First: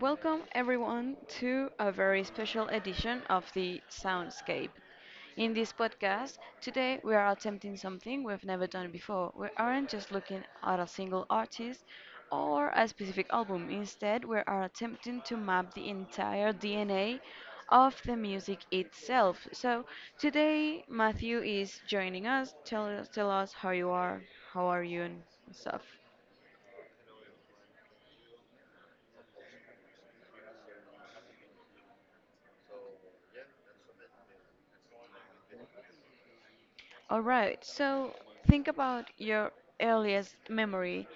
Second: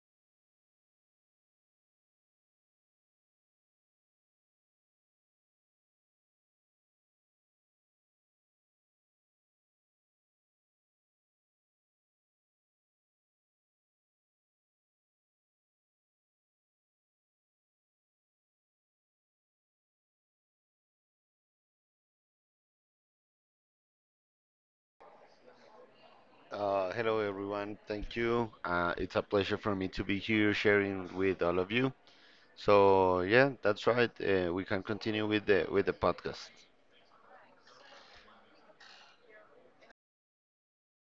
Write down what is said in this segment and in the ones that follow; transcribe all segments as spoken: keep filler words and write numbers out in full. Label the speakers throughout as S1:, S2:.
S1: Welcome everyone to a very special edition of the Soundscape. In this podcast, today we are attempting something we've never done before. We aren't just looking at a single artist or a specific album. Instead, we are attempting to map the entire D N A of the music itself. So today, Matthew is joining us. Tell us, tell us how you are, how are you, and stuff.
S2: Uh, hello, everyone. Thank you. Uh, it's a pleasure for me to be here sharing with all of you. So yeah, that's right. Uh, we can continue with the with the podcast.
S1: All right, so think about your earliest memory.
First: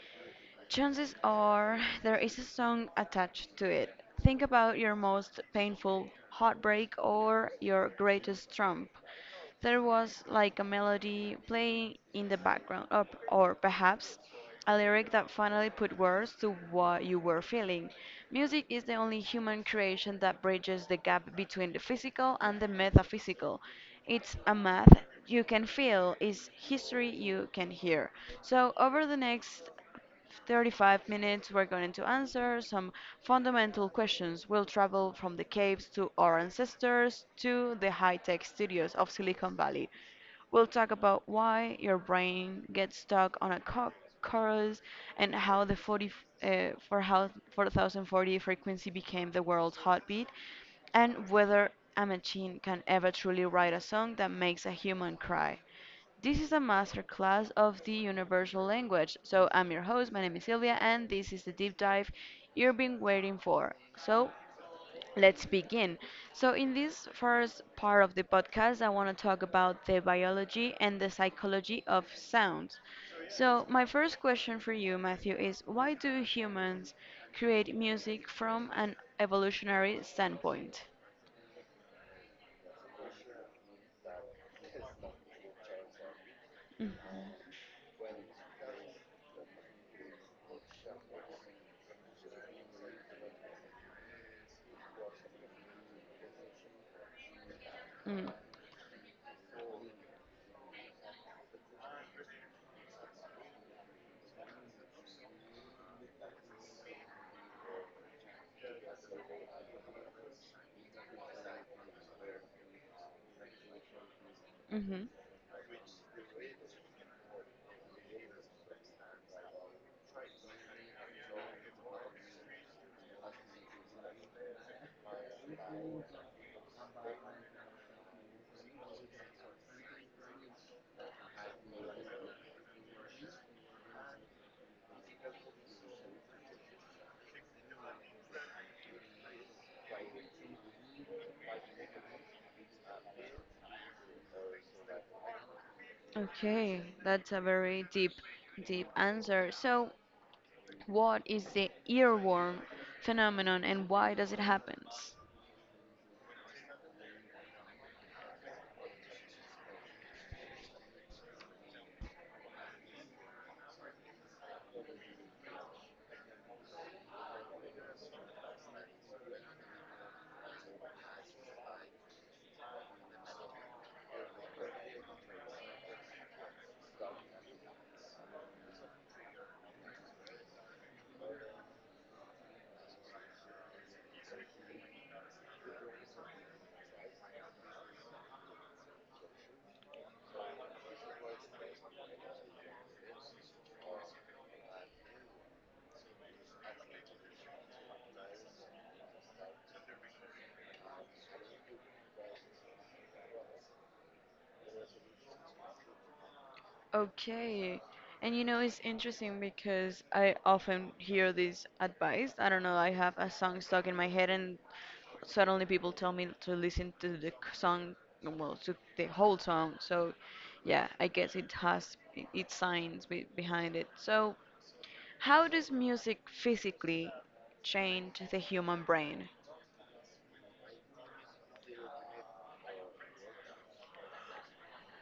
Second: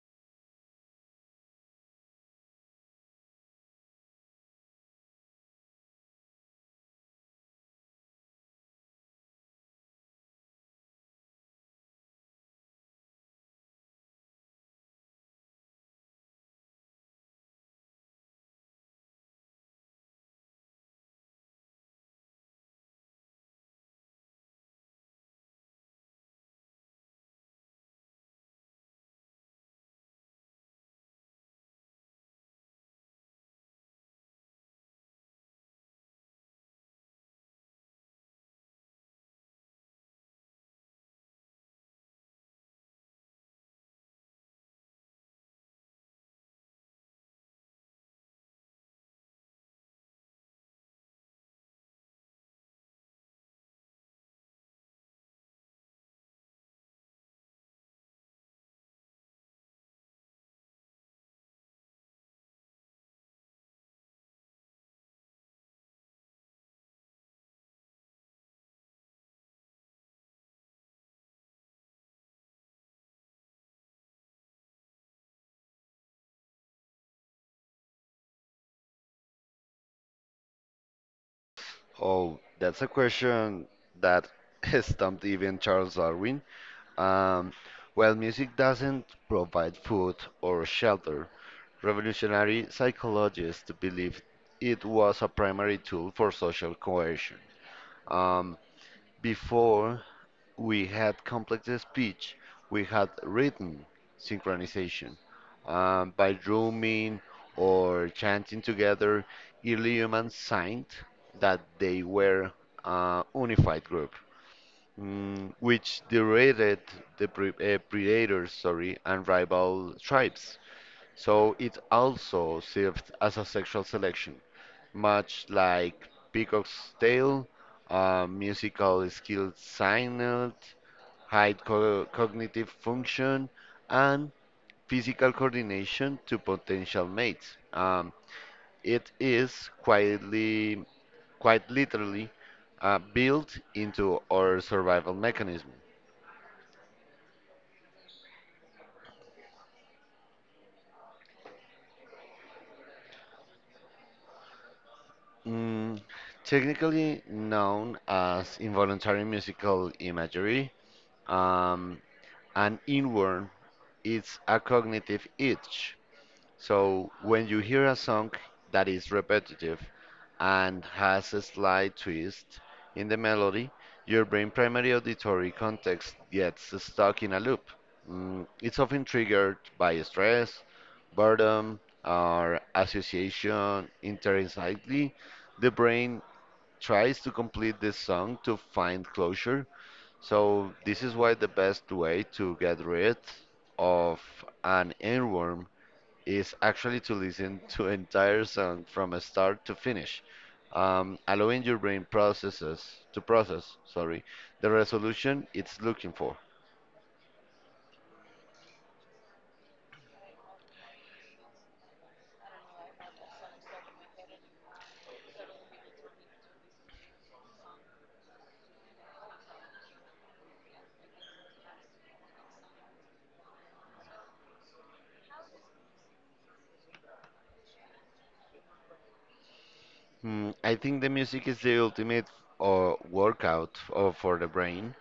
S1: Chances are there is a song attached to it. Think about your most painful heartbreak or your greatest trump. There was like a melody playing in the background, or, or perhaps a lyric that finally put words to what you were feeling. Music is the only human creation that bridges the gap between the physical and the metaphysical. It's a math you can feel, it's history you can hear. So, over the next thirty-five minutes, we're going to answer some fundamental questions. We'll travel from the caves to our ancestors to the high tech studios of Silicon Valley. We'll talk about why your brain gets stuck on a co- chorus and how the forty, uh, for how forty forty frequency became the world's heartbeat, and whether a machine can ever truly write a song that makes a human cry. This is a masterclass of the universal language. So I'm your host, my name is Sylvia, and this is the deep dive you've been waiting for. So let's begin. So in this first part of the podcast, I want to talk about the biology and the psychology of sounds. So my first question for you, Matthew, is why do humans create music from an evolutionary standpoint?
S2: Oh, that's a question that stumped even Charles Darwin. Um, well, music doesn't provide food or shelter. Revolutionary psychologists believed it was a primary tool for social coercion. Um, Before we had complex speech, we had written synchronization. Um, by drumming or chanting together, early humans signed that they were a unified group,
S1: Mm-hmm.
S2: mm, which derided the pre- uh, predators sorry, and rival tribes. So it also served as a sexual selection much like Peacock's Tale, uh, musical skill signed, high co- cognitive function, and physical coordination to potential mates. Um, it is quietly, quite literally, uh, built into our survival mechanism.
S1: Okay, that's a very deep, deep answer. So, what is the earworm phenomenon and why does it happen?
S2: Mm, technically known as involuntary musical imagery, um, an inworn is a cognitive itch. So when you hear a song that is repetitive and has a slight twist in the melody, your brain primary auditory context gets stuck in a loop. Mm, it's often triggered by stress, boredom, or association. Internally, the brain tries to complete the song to find closure. So this is why the best way to get rid of an earworm is actually to listen to entire song from a start to finish, um, allowing your brain processes to process, sorry, the resolution it's looking for.
S1: Okay, and you know it's interesting because I often hear this advice. I don't know, I have a song stuck in my head, and suddenly people tell me to listen to the c- song, well, to the whole song. So, yeah, I guess it has i- its science be behind it. So, how does music physically change the human brain?
S2: Hmm, I think the music is the ultimate uh, workout uh, for the brain.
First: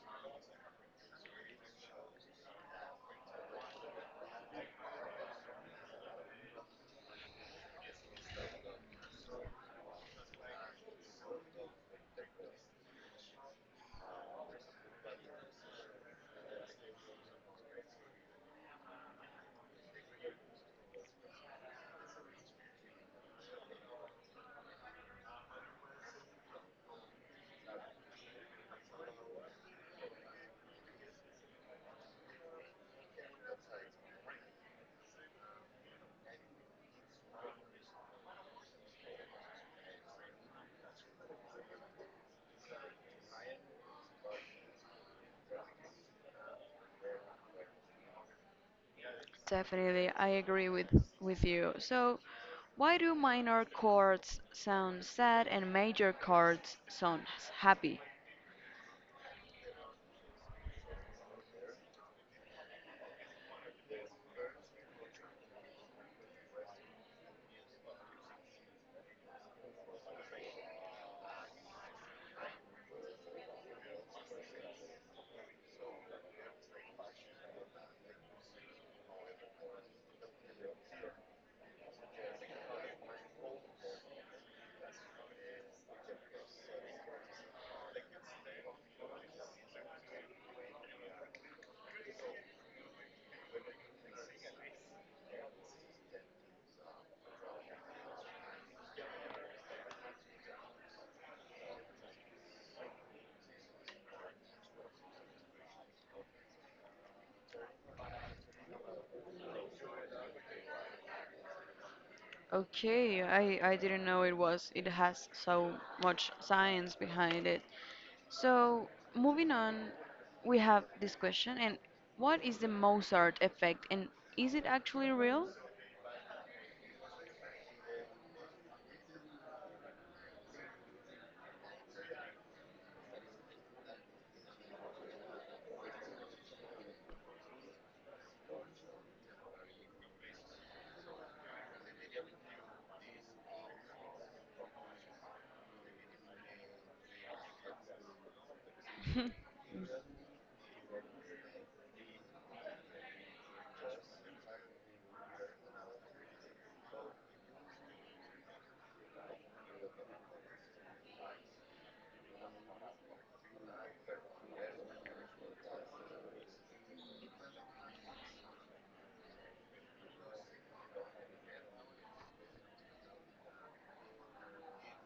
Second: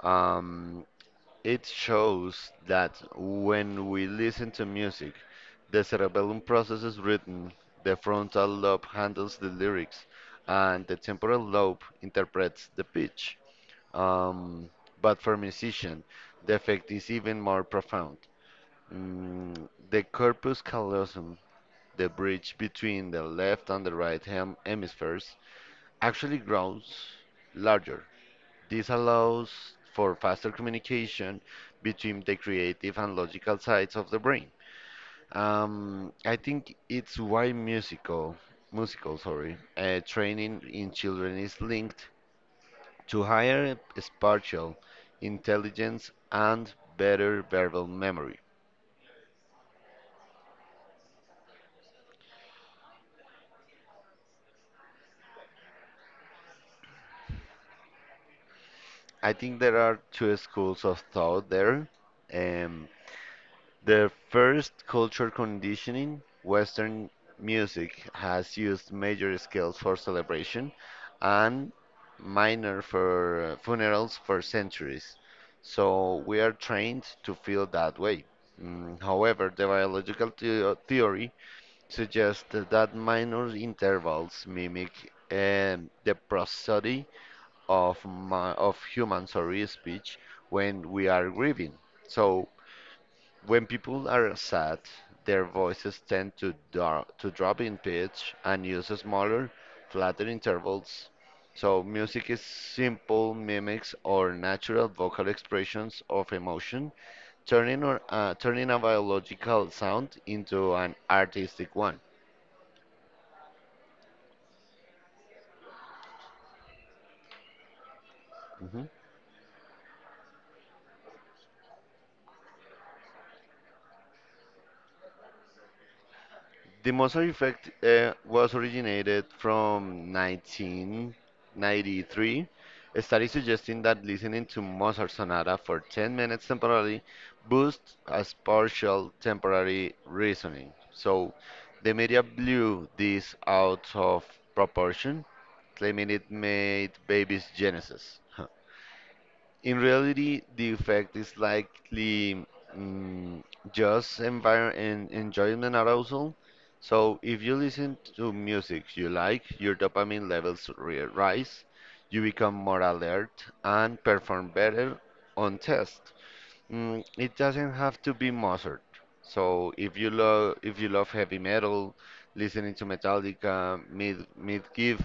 S2: Um, it shows that when we listen to music, the cerebellum processes rhythm, the frontal lobe handles the lyrics, and the temporal lobe interprets the pitch. Um, but for musician, the effect is even more profound. Mm, the corpus callosum, the bridge between the left and the right hem hemispheres, actually grows larger. This allows for faster communication between the creative and logical sides of the brain. Um, I think it's why musical, musical, sorry, uh, training in children is linked to higher spatial intelligence and better verbal memory.
S1: Definitely, I agree with, with you. So, why do minor chords sound sad and major chords sound s- happy?
S2: I think there are two schools of thought there. Um, the first, culture conditioning. Western music has used major scales for celebration and minor for uh, funerals for centuries. So we are trained to feel that way. Mm, however, the biological theo- theory suggest that minor intervals mimic um, the prosody of my, of human sorry speech when we are grieving. So when people are sad, their voices tend to dro- to drop in pitch and use smaller, flatter intervals. So music is simple mimics or natural vocal expressions of emotion, turning or uh, turning a biological sound into an artistic one.
S1: Okay, I, I didn't know it was it has so much science behind it.
S2: Mm-hmm.
S1: So, moving on, we have this question and what is the Mozart effect and is it actually real?
S2: The Mozart effect uh, was originated from nineteen ninety-three. A study suggesting that listening to Mozart sonata for ten minutes temporarily boosts a partial temporary reasoning. So the media blew this out of proportion, claiming it made babies geniuses. In reality, the effect is likely mm, just envir- en- enjoyment arousal. So, if you listen to music you like, your dopamine levels re- rise, you become more alert, and perform better on tests. Mm, it doesn't have to be Mozart. So, if you love if you love heavy metal, listening to Metallica, mid mid give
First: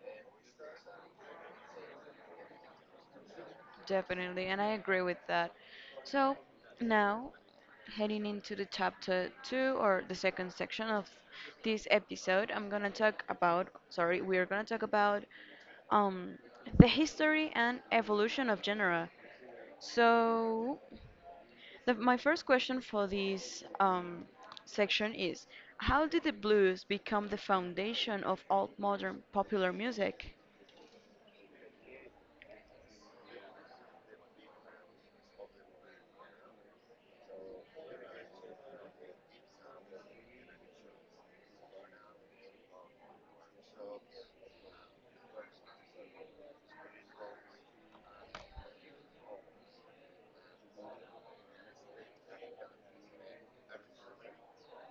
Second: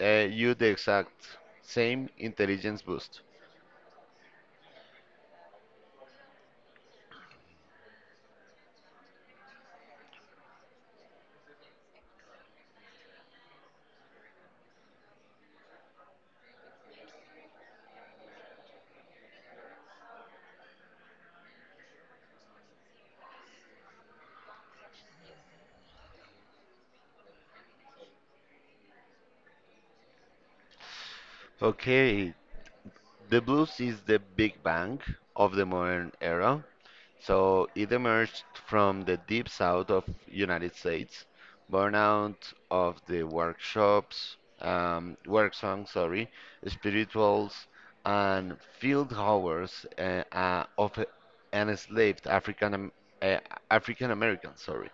S2: uh, you the exact same intelligence boost.
S1: Definitely, and I agree with that. So now, heading into the chapter two or the second section of this episode, I'm gonna talk about, sorry, we're gonna talk about um, the history and evolution of genre. So, the, my first question for this um, section is, how did the blues become the foundation of all modern popular music?
S2: Okay, the blues is the big bang of the modern era. So it emerged from the deep south of United States, born out of the workshops, um, work songs, sorry, spirituals, and field hours uh, uh, of uh, enslaved African Am- uh, African Americans, sorry.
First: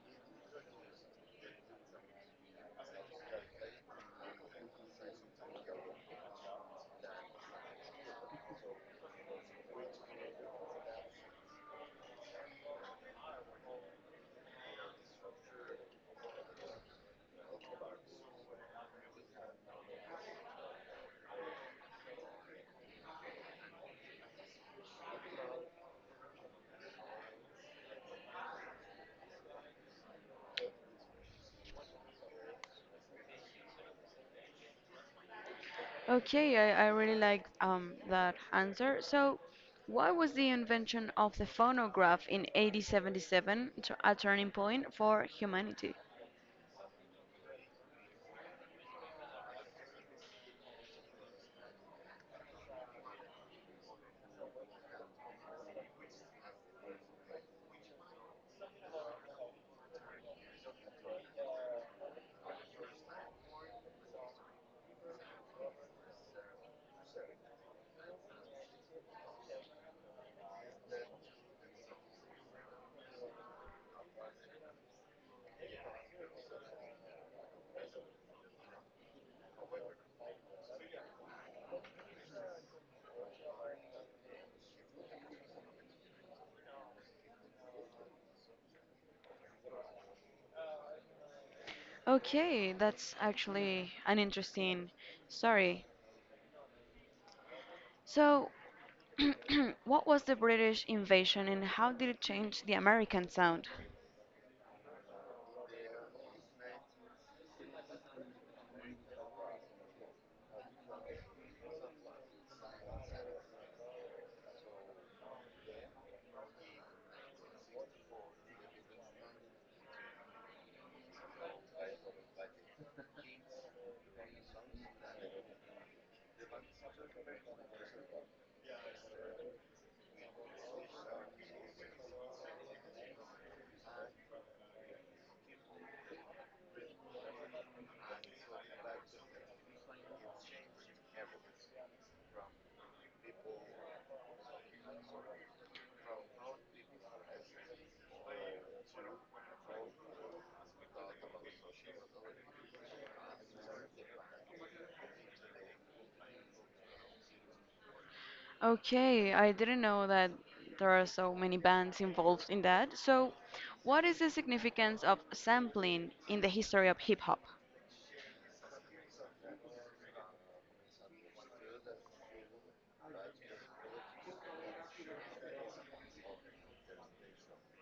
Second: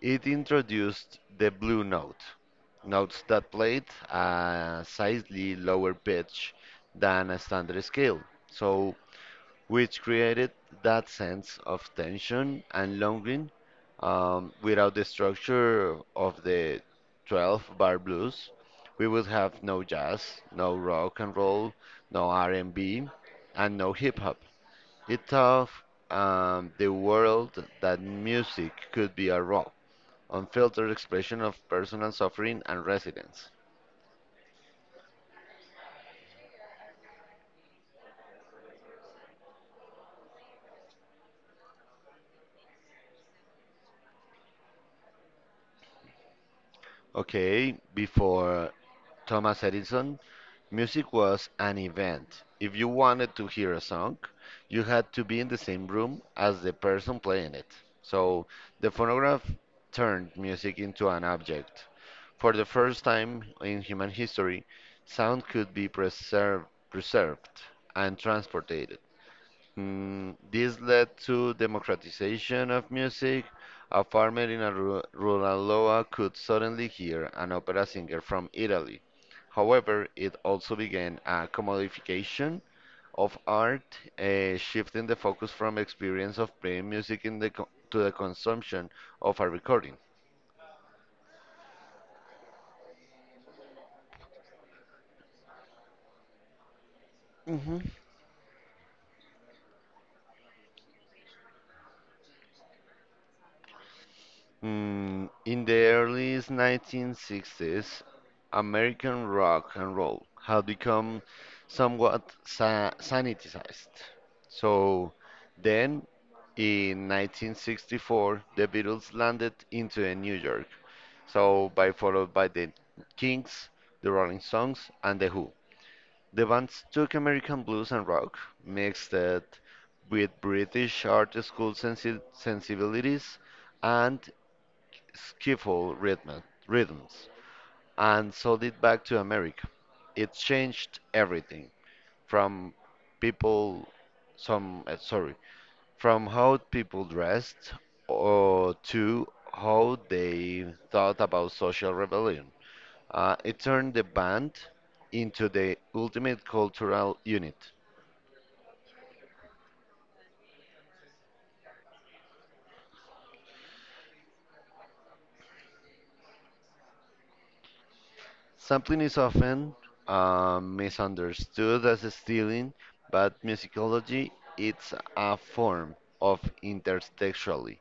S2: It introduced the blue note, notes that played a slightly lower pitch than a standard scale, so which created that sense of tension and longing um, without the structure of the twelve bar blues. We would have no jazz, no rock and roll, no R and B, and B, and no hip hop. It taught um, the world that music could be a raw unfiltered expression of personal suffering and resilience.
S1: Okay, I, I really like um, that answer. So, why was the invention of the phonograph in eighteen seventy-seven t- a turning point for humanity?
S2: Okay, before Thomas Edison, music was an event. If you wanted to hear a song, you had to be in the same room as the person playing it. So the phonograph turned music into an object. For the first time in human history, sound could be preserved, preserved and transported. Mm, this led to democratization of music. A farmer in a ru- rural Loa could suddenly hear an opera singer from Italy. However, it also began a commodification of art, uh, shifting the focus from experience of playing music in the co- to the consumption of a recording.
S1: Okay, that's actually an interesting story.
S2: Hmm.
S1: So, what was the British invasion and how did it change the American sound?
S2: Mm, in the early nineteen sixties, American rock and roll had become somewhat sa sanitized. So then, in nineteen sixty-four, the Beatles landed into in New York. So by followed by the Kings, the Rolling Stones, and the Who. The bands took American blues and rock, mixed it with British art school sensi sensibilities, and skiffle rhythm, rhythms and sold it back to America. It changed everything from people, some uh, sorry, from how people dressed or to how they thought about social rebellion. Uh, it turned the band into the ultimate cultural unit.
S1: Okay, I didn't know that there are so many bands involved in that. So, what is the significance of sampling in the history of hip hop?
S2: Sampling is often um, misunderstood as stealing, but musicology it's a form of intertextuality.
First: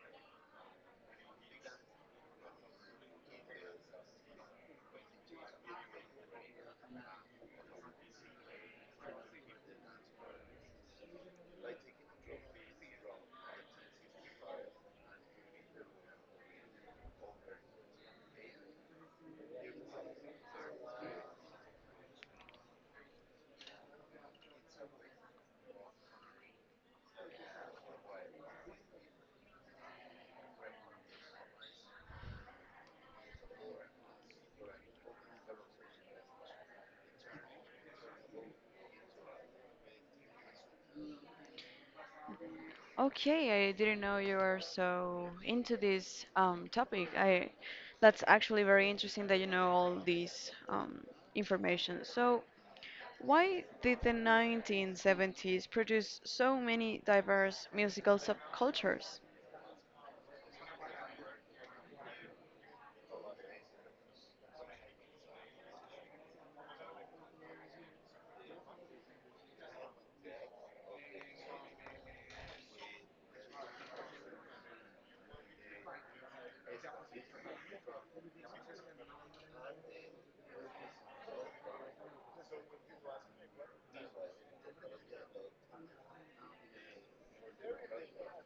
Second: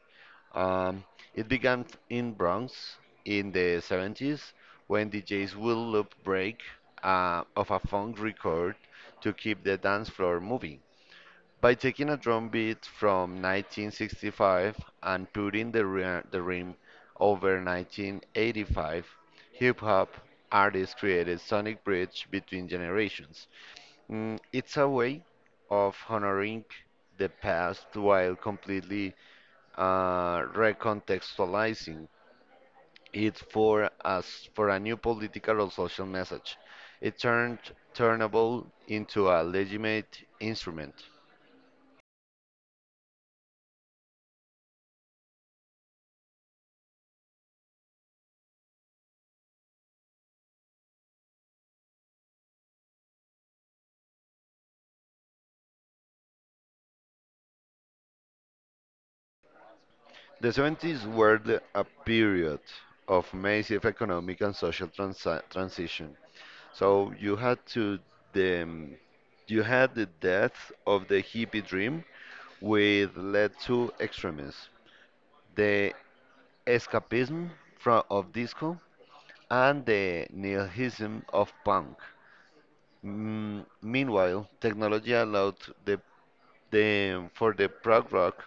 S2: Um, it began in Bronx in the seventies when D Js would loop break uh, of a funk record to keep the dance floor moving. By taking a drum beat from nineteen sixty-five and putting the, ri- the rim over nineteen eighty-five, hip hop artists created sonic bridge between generations. Mm, it's a way of honoring the past while completely uh, recontextualizing it for us for a new political or social message. It turned turnable into a legitimate instrument.
S1: Okay, I didn't know you were so into this um, topic. I that's actually very interesting that you know all these um, information. So, why did the nineteen seventies produce so many diverse musical subcultures?
S2: The seventies were the, a period of massive economic and social transi transition. So you had to the um, you had the death of the hippie dream, which led to extremism, the escapism from of disco, and the nihilism of punk. Mm, meanwhile, technology allowed the, the for the prog rock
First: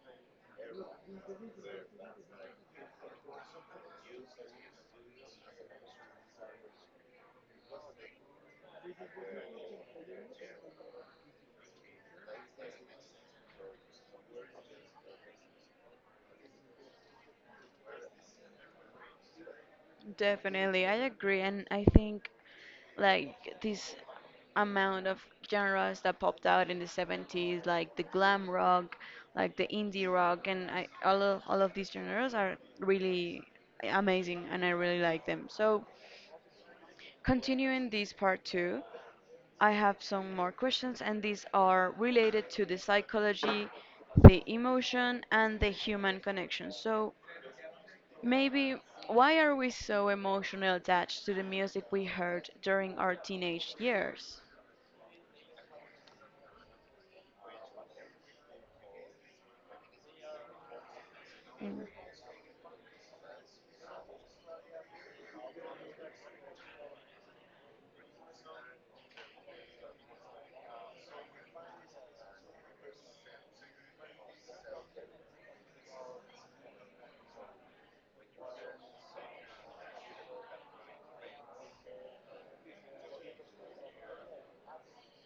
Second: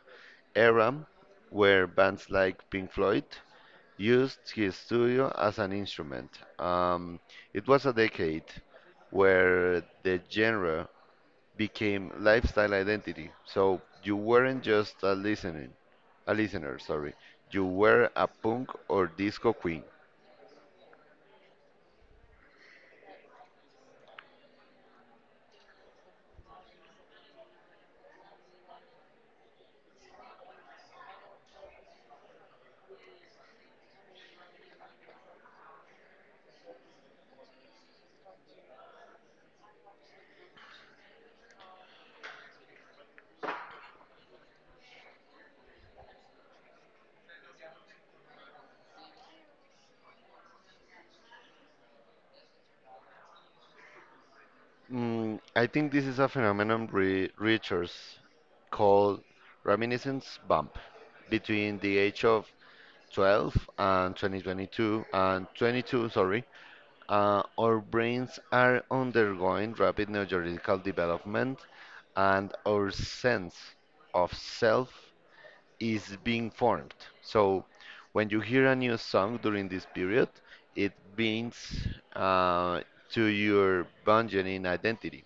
S2: era, where bands like Pink Floyd used his studio as an instrument. Um, it was a decade where the genre became lifestyle identity. So you weren't just a listening, a listener, sorry. You were a punk or disco queen.
S1: Definitely, I agree, and I think like this amount of genres that popped out in the seventies, like the glam rock, like the indie rock, and I, all of, all of these genres are really amazing, and I really like them. So, continuing this part two, I have some more questions, and these are related to the psychology, the emotion, and the human connection. So, maybe why are we so emotionally attached to the music we heard during our teenage years?
S2: Mm, I think this is a phenomenon re Richards called reminiscence bump between
S1: Mm.
S2: the age of twelve and twenty twenty-two and twenty-two, sorry. Uh, our brains are undergoing rapid neurological development and our sense of self is being formed. So when you hear a new song during this period, it brings uh, to your burgeoning identity.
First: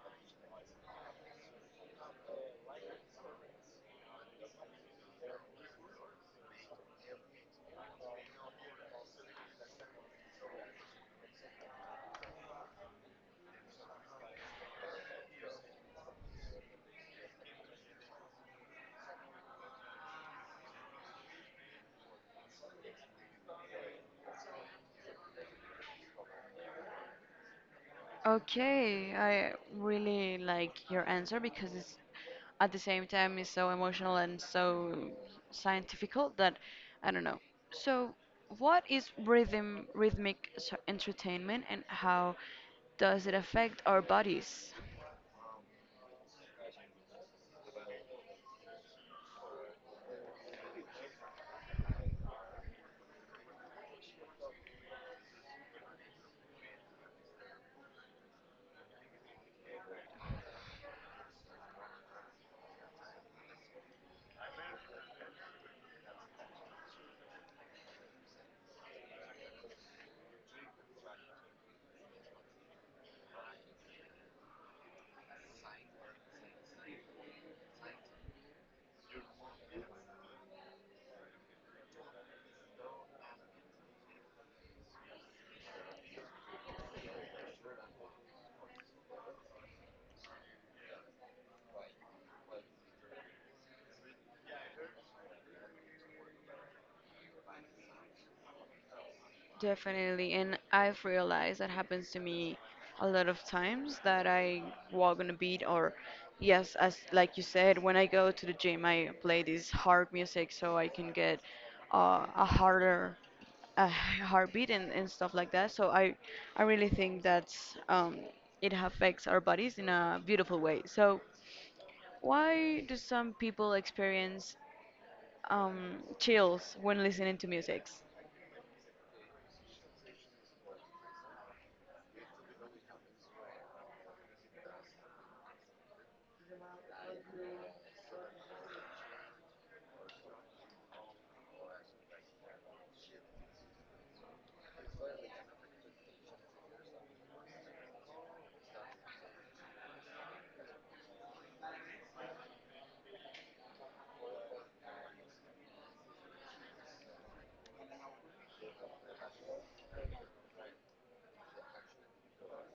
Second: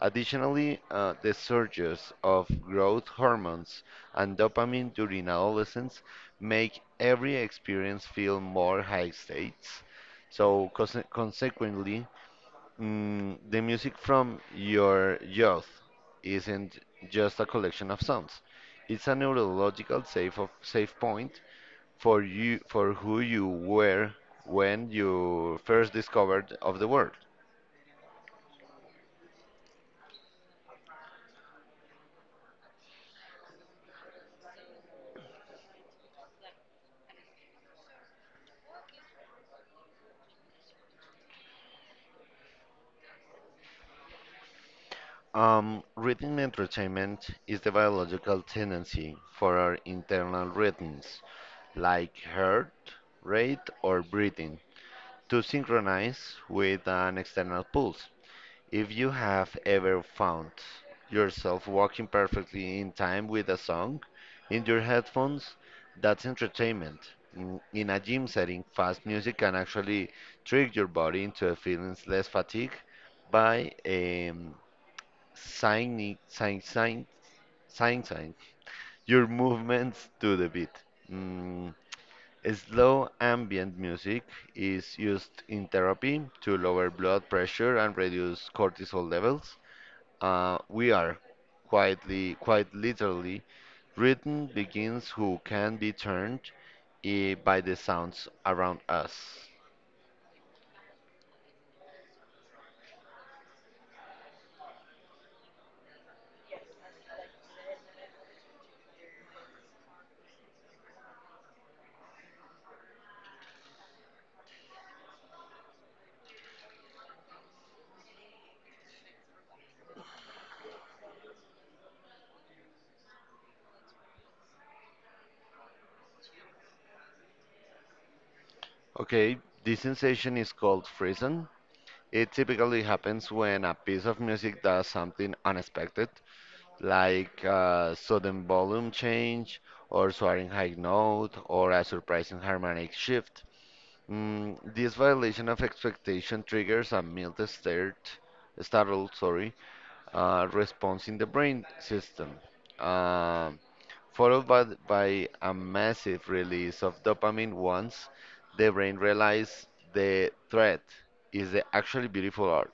S2: Additionally, uh, the surges of growth hormones and dopamine during adolescence make every experience feel more high states. So, conse- consequently, mm, the music from your youth isn't just a collection of sounds. It's a neurological safe of, safe point for you for who you were when you first discovered of the world.
S1: Okay, I really like your answer because it's at the same time it's so emotional and so scientifical that I don't know. So, what is rhythm rhythmic s- entertainment and how does it affect our bodies?
S2: Um, rhythm entertainment is the biological tendency for our internal rhythms, like heart rate or breathing, to synchronize with an external pulse. If you have ever found yourself walking perfectly in time with a song in your headphones, that's entertainment. In, in a gym setting, fast music can actually trick your body into a feeling less fatigued by um, signing, sign, sign, sign, sign your movements to the beat. Mm, slow ambient music is used in therapy to lower blood pressure and reduce cortisol levels. Uh, we are quietly, quite literally, written begins who can be turned eh, by the sounds around us.
S1: Definitely, and I've realized that happens to me a lot of times that I walk on a beat or yes, as like you said, when I go to the gym, I play this hard music so I can get uh, a harder a heartbeat and, and stuff like that. So I I really think that's um, it affects our bodies in a beautiful way. So why do some people experience um, chills when listening to music?
S2: Okay, this sensation is called frisson. It typically happens when a piece of music does something unexpected, like uh, sudden volume change, or soaring high note, or a surprising harmonic shift. Mm, this violation of expectation triggers a mild start, startled, sorry, uh, response in the brain system, um, followed by, th- by a massive release of dopamine once the brain realizes the threat is the actually beautiful art.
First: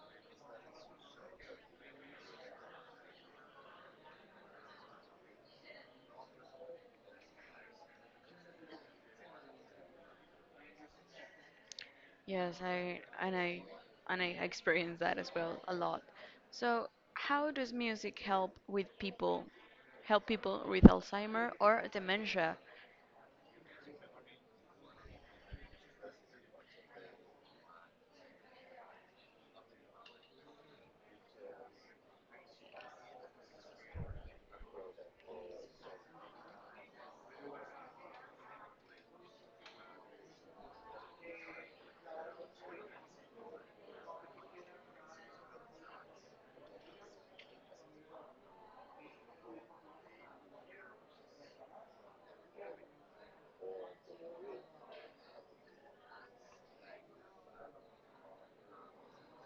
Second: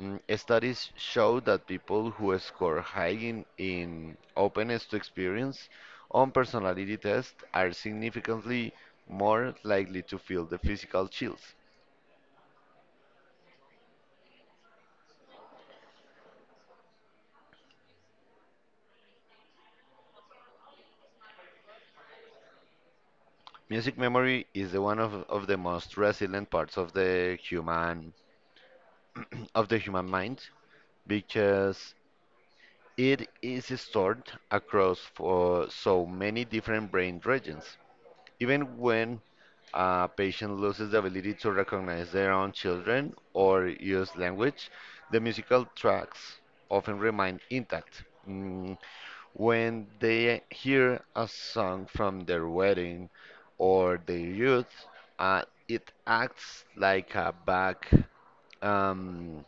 S2: Mm, studies show that people who score high in, in openness to experience on personality tests are significantly more likely to feel the physical chills.
S1: Yes, I and I and I experience that as well a lot. So, how does music help with people, help people with Alzheimer or dementia?
S2: Music memory is the one of, of the most resilient parts of the human of the human mind because it is stored across for so many different brain regions. Even when a patient loses the ability to recognize their own children or use language. The musical tracks often remain intact. Mm, when they hear a song from their wedding or their youth, uh, it acts like a back, um,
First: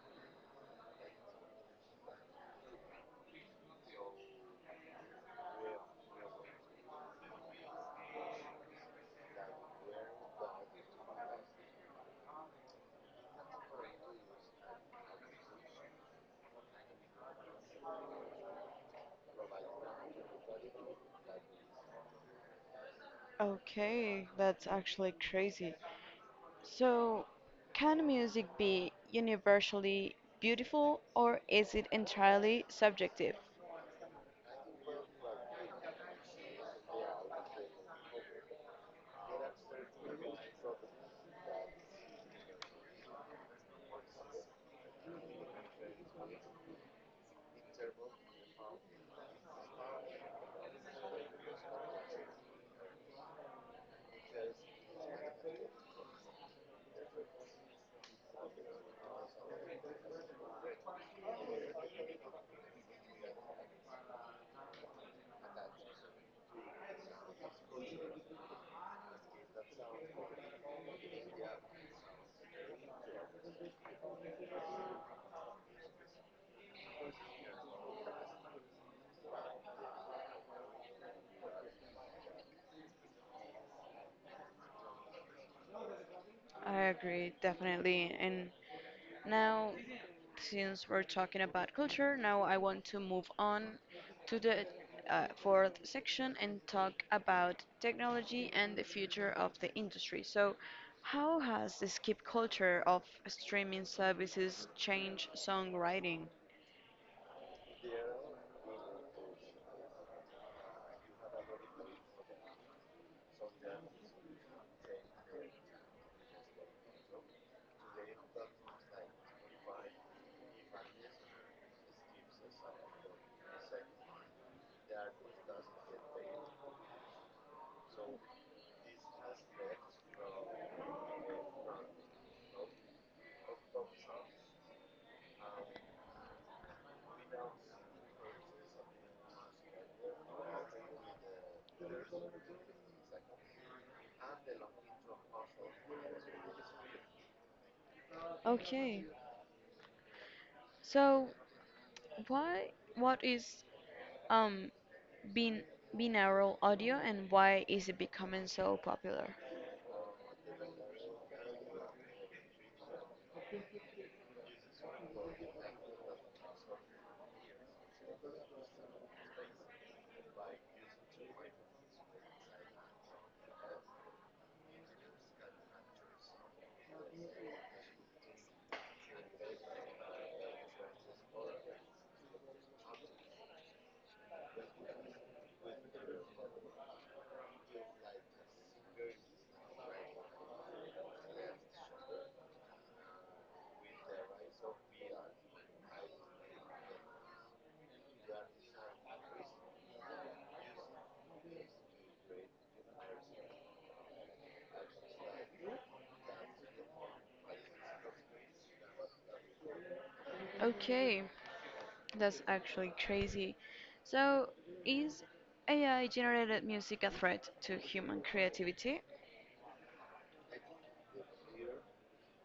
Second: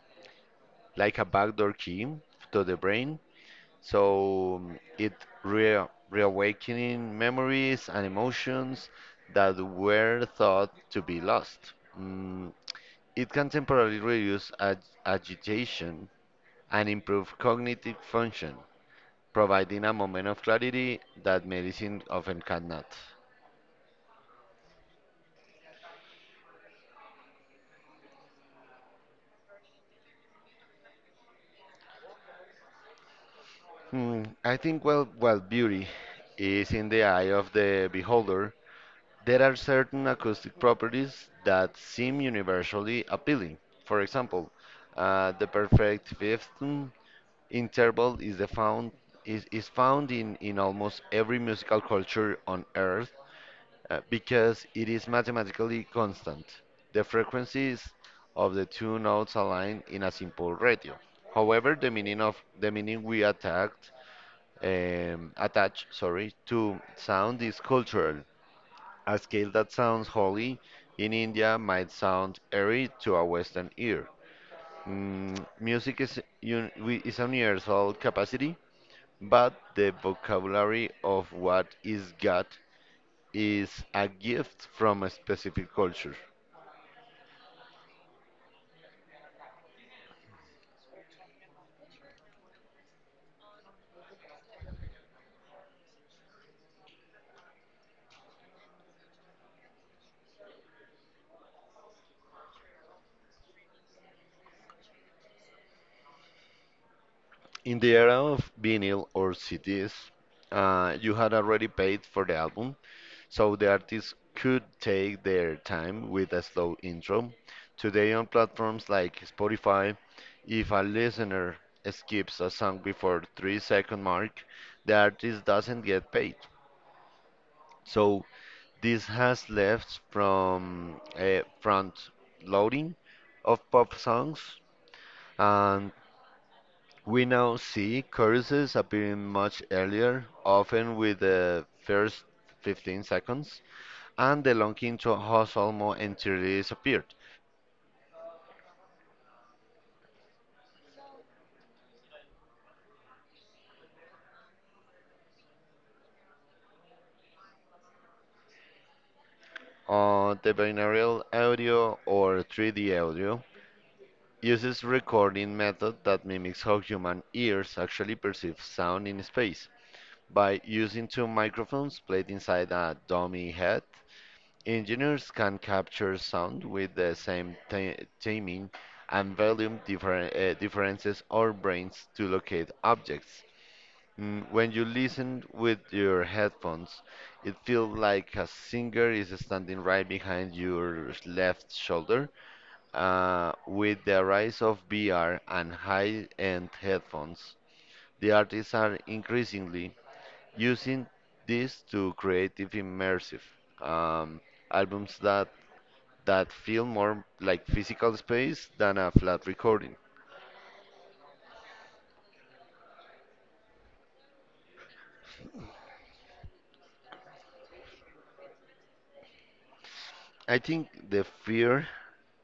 S2: like a backdoor key to the brain so mm, it re reawakening memories and emotions that were thought to be lost. Mm, it can temporarily reduce ag agitation and improve cognitive function, providing a moment of clarity that medicine often cannot.
S1: Okay, that's actually crazy. So, can music be universally beautiful or is it entirely subjective?
S2: Hmm, I think well, well, beauty is in the eye of the beholder. There are certain acoustic properties that seem universally appealing. For example, uh, the perfect fifth interval is the found is, is found in, in almost every musical culture on earth uh, because it is mathematically constant. The frequencies of the two notes align in a simple ratio. However, the meaning of the meaning we attacked um, attach sorry to sound is cultural. A scale that sounds holy in India might sound airy to a Western ear. Mm, music is, un- wi- is a universal capacity, but the vocabulary of what is God is a gift from a specific culture.
S1: I agree, definitely. And now, since we're talking about culture, now I want to move on to the uh, fourth section and talk about technology and the future of the industry. So, how has the skip culture of streaming services changed songwriting?
S2: In the era of vinyl or C Ds, uh, you had already paid for the album, so the artist could take their time with a slow intro. Today, on platforms like Spotify, if a listener skips a song before three second mark, the artist doesn't get paid. So this has left from a front loading of pop songs, and we now see choruses appearing much earlier, often with the first fifteen seconds. And the longing to has almost entirely disappeared.
S1: Okay, so why what is um bin binaural audio and why is it becoming so popular?
S2: Uh, the binaural audio or three D audio uses recording method that mimics how human ears actually perceive sound in space. By using two microphones placed inside a dummy head, engineers can capture sound with the same ti- timing and volume differ- uh, differences or brains to locate objects. Mm, When you listen with your headphones, it feels like a singer is standing right behind your left shoulder. Uh, with the rise of V R and high-end headphones, the artists are increasingly using this to create immersive um, albums that that feel more like physical space than a flat recording.
S1: Okay, that's actually crazy. So, is A I generated music a threat to human creativity?
S2: I think the fear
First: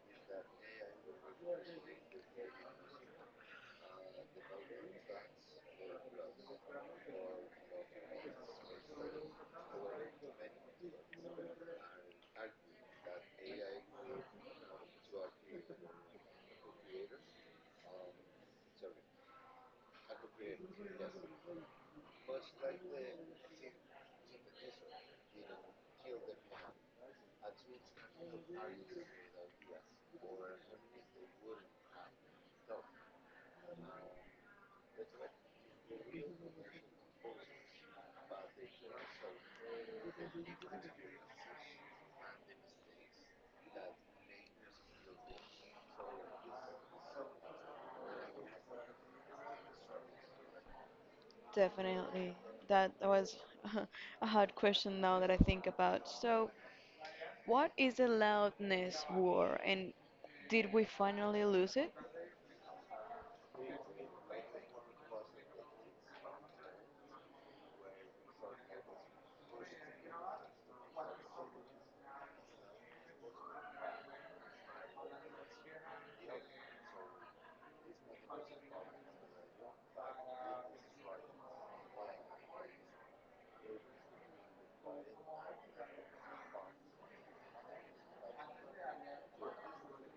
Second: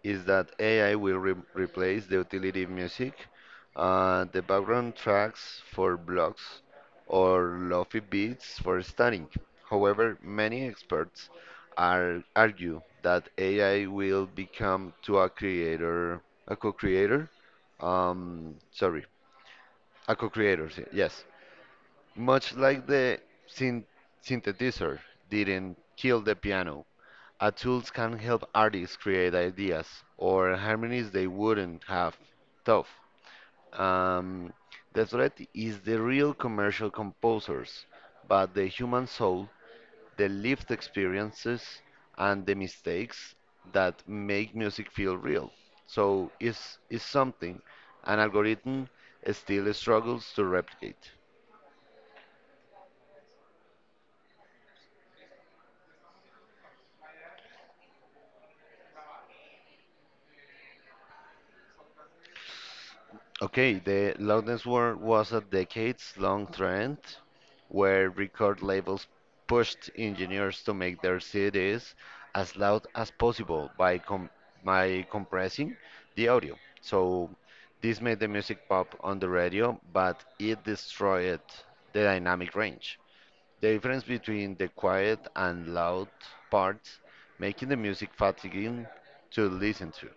S2: is that A I will re replace the utility music, uh, the background tracks for blogs, or lofi beats for studying. However, many experts are argue that A I will become to a creator, a co-creator, um, sorry, a co-creator, s- yes, much like the syn synthesizer didn't kill the piano. A tools can help artists create ideas or harmonies they wouldn't have thought. Um, the threat is the real commercial composers, but the human soul, the lived experiences, and the mistakes that make music feel real. So, it's it's something an algorithm still struggles to replicate.
S1: Definitely. That was a hard question now that I think about. So, what is the loudness war and did we finally lose it?
S2: Okay, the loudness war was a decades-long trend where record labels pushed engineers to make their C Ds as loud as possible by com by compressing the audio. So this made the music pop on the radio, but it destroyed the dynamic range. The difference between the quiet and loud parts, making the music fatiguing to listen to.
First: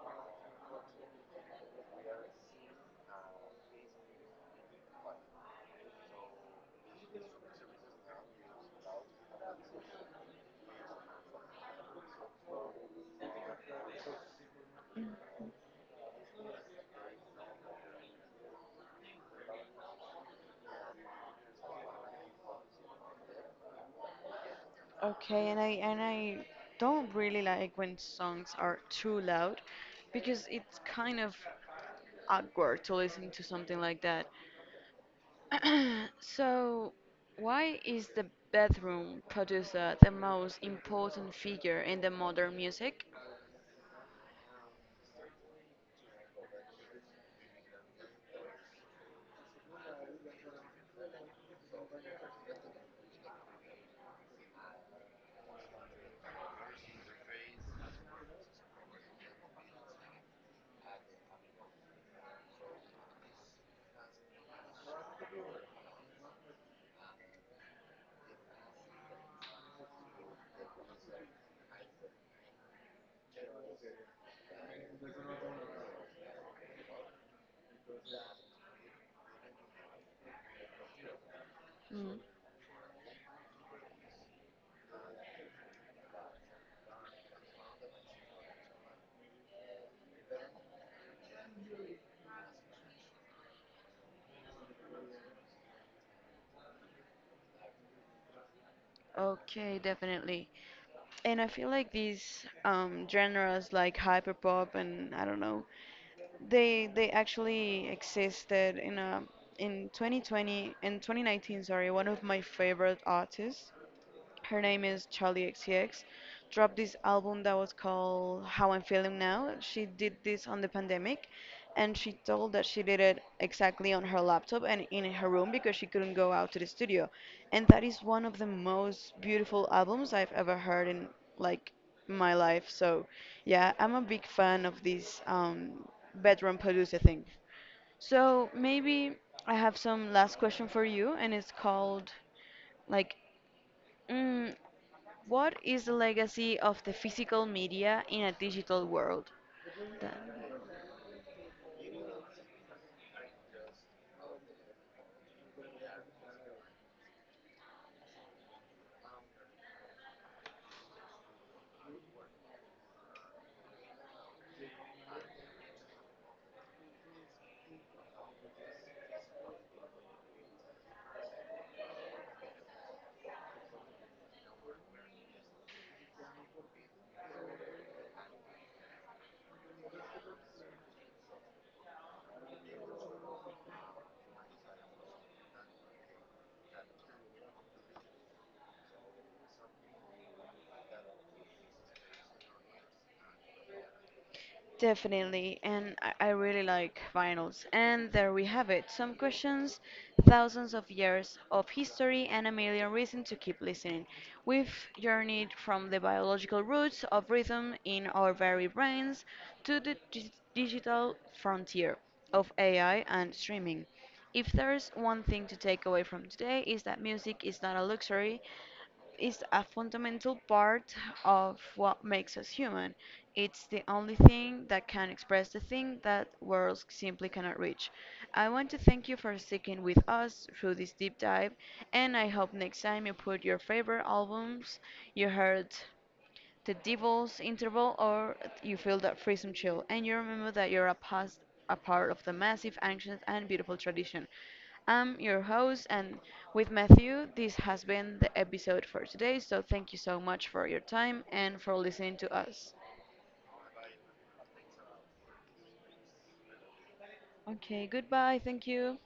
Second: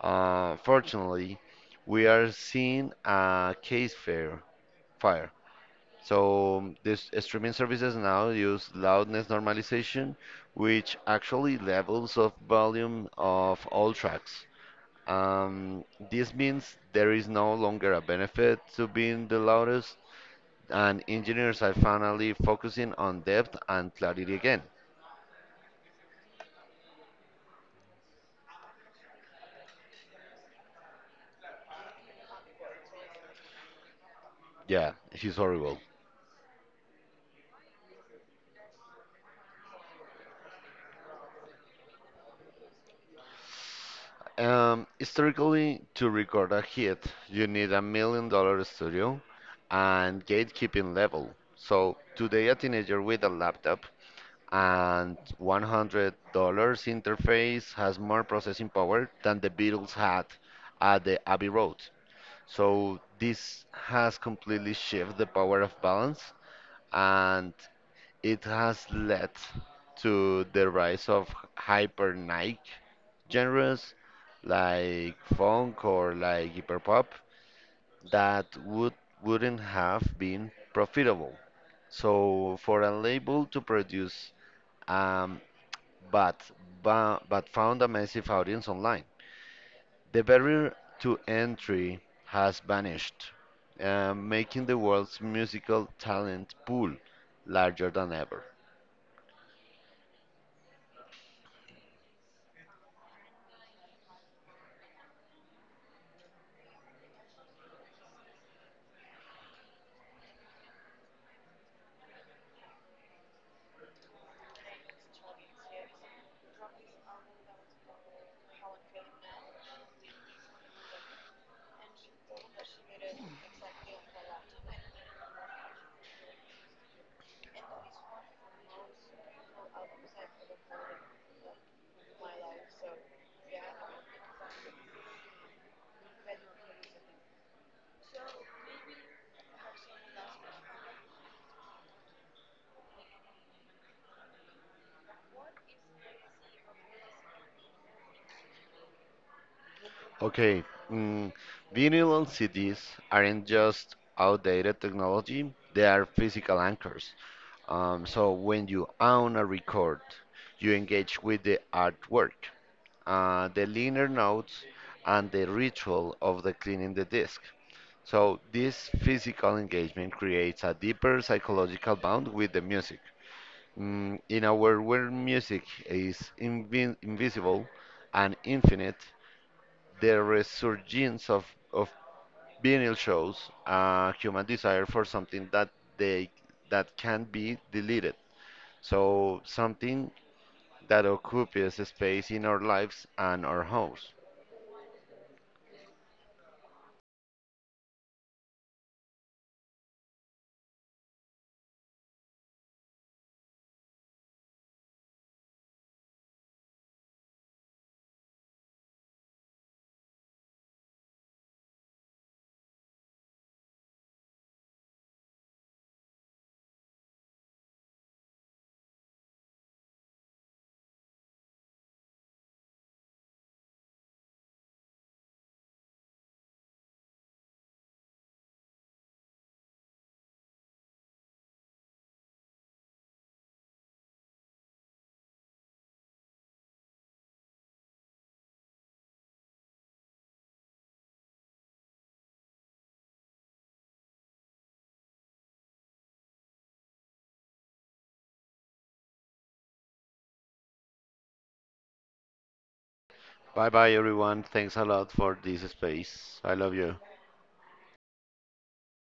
S2: Uh, fortunately, we are seeing a case fair fire. So um, this streaming services now use loudness normalization, which actually levels of volume of all tracks. Um, this means there is no longer a benefit to being the loudest, and engineers are finally focusing on depth and clarity again.
S1: Okay, and I and I don't really like when songs are too loud because it's kind of awkward to listen to something like that.
S2: Yeah, he's horrible.
S1: So, why is the bedroom producer the most important figure in the modern music?
S2: Um, historically, to record a hit, you need a million dollar studio and gatekeeping level. So today, a teenager with a laptop and one hundred dollar interface has more processing power than the Beatles had at the Abbey Road. So this has completely shifted the power of balance, and it has led to the rise of hyper Nike genres like funk or like hyperpop that would wouldn't have been profitable.
S1: Mm,
S2: So for a label to produce um, but bu- but found a massive audience online, the barrier to entry has vanished, uh, making the world's musical talent pool larger than ever.
S1: okay, definitely. And I feel like these um, genres like hyperpop and I don't know, they they actually existed in a in twenty twenty in twenty nineteen, sorry, one of my favorite artists her name is Charlie X C X, dropped this album that was called How I'm Feeling Now. She did this on the pandemic and she told that she did it exactly on her laptop and in her room because she couldn't go out to the studio. And that is one of the most beautiful albums I've ever heard in like my life. So yeah, I'm a big fan of this um, bedroom producer thing. So maybe I have some last question for you, and it's called like, mm, what is the legacy of the physical media in a digital world? Th-
S2: Okay, mm, vinyl and C Ds aren't just outdated technology, they are physical anchors. Um, so when you own a record, you engage with the artwork, uh, the liner notes, and the ritual of the cleaning the disc. So this physical engagement creates a deeper psychological bond with the music. Mm, in a world where music is invin invisible and infinite, the resurgence of, of Vinyl shows a human desire for something that they that can be deleted. So something that occupies space in our lives and our homes.
S1: Definitely, and I I really like vinyls. And there we have it. Some questions, thousands of years of history, and a million reasons to keep listening. We've journeyed from the biological roots of rhythm in our very brains to the dig- digital frontier of A I and streaming. If there's one thing to take away from today is that music is not a luxury is a fundamental part of what makes us human. It's the only thing that can express the thing that words simply cannot reach. I want to thank you for sticking with us through this deep dive, and I hope next time you put your favorite albums you heard the divorce interval or you feel that freezing chill and you remember that you're a past a part of the massive ancient and beautiful tradition. I'm your host, and with Matthew, this has been the episode for today, so thank you so much for your time and for listening to us.
S2: Bye bye everyone. Thanks a lot for this space. I love you.
S1: Okay, goodbye, thank you.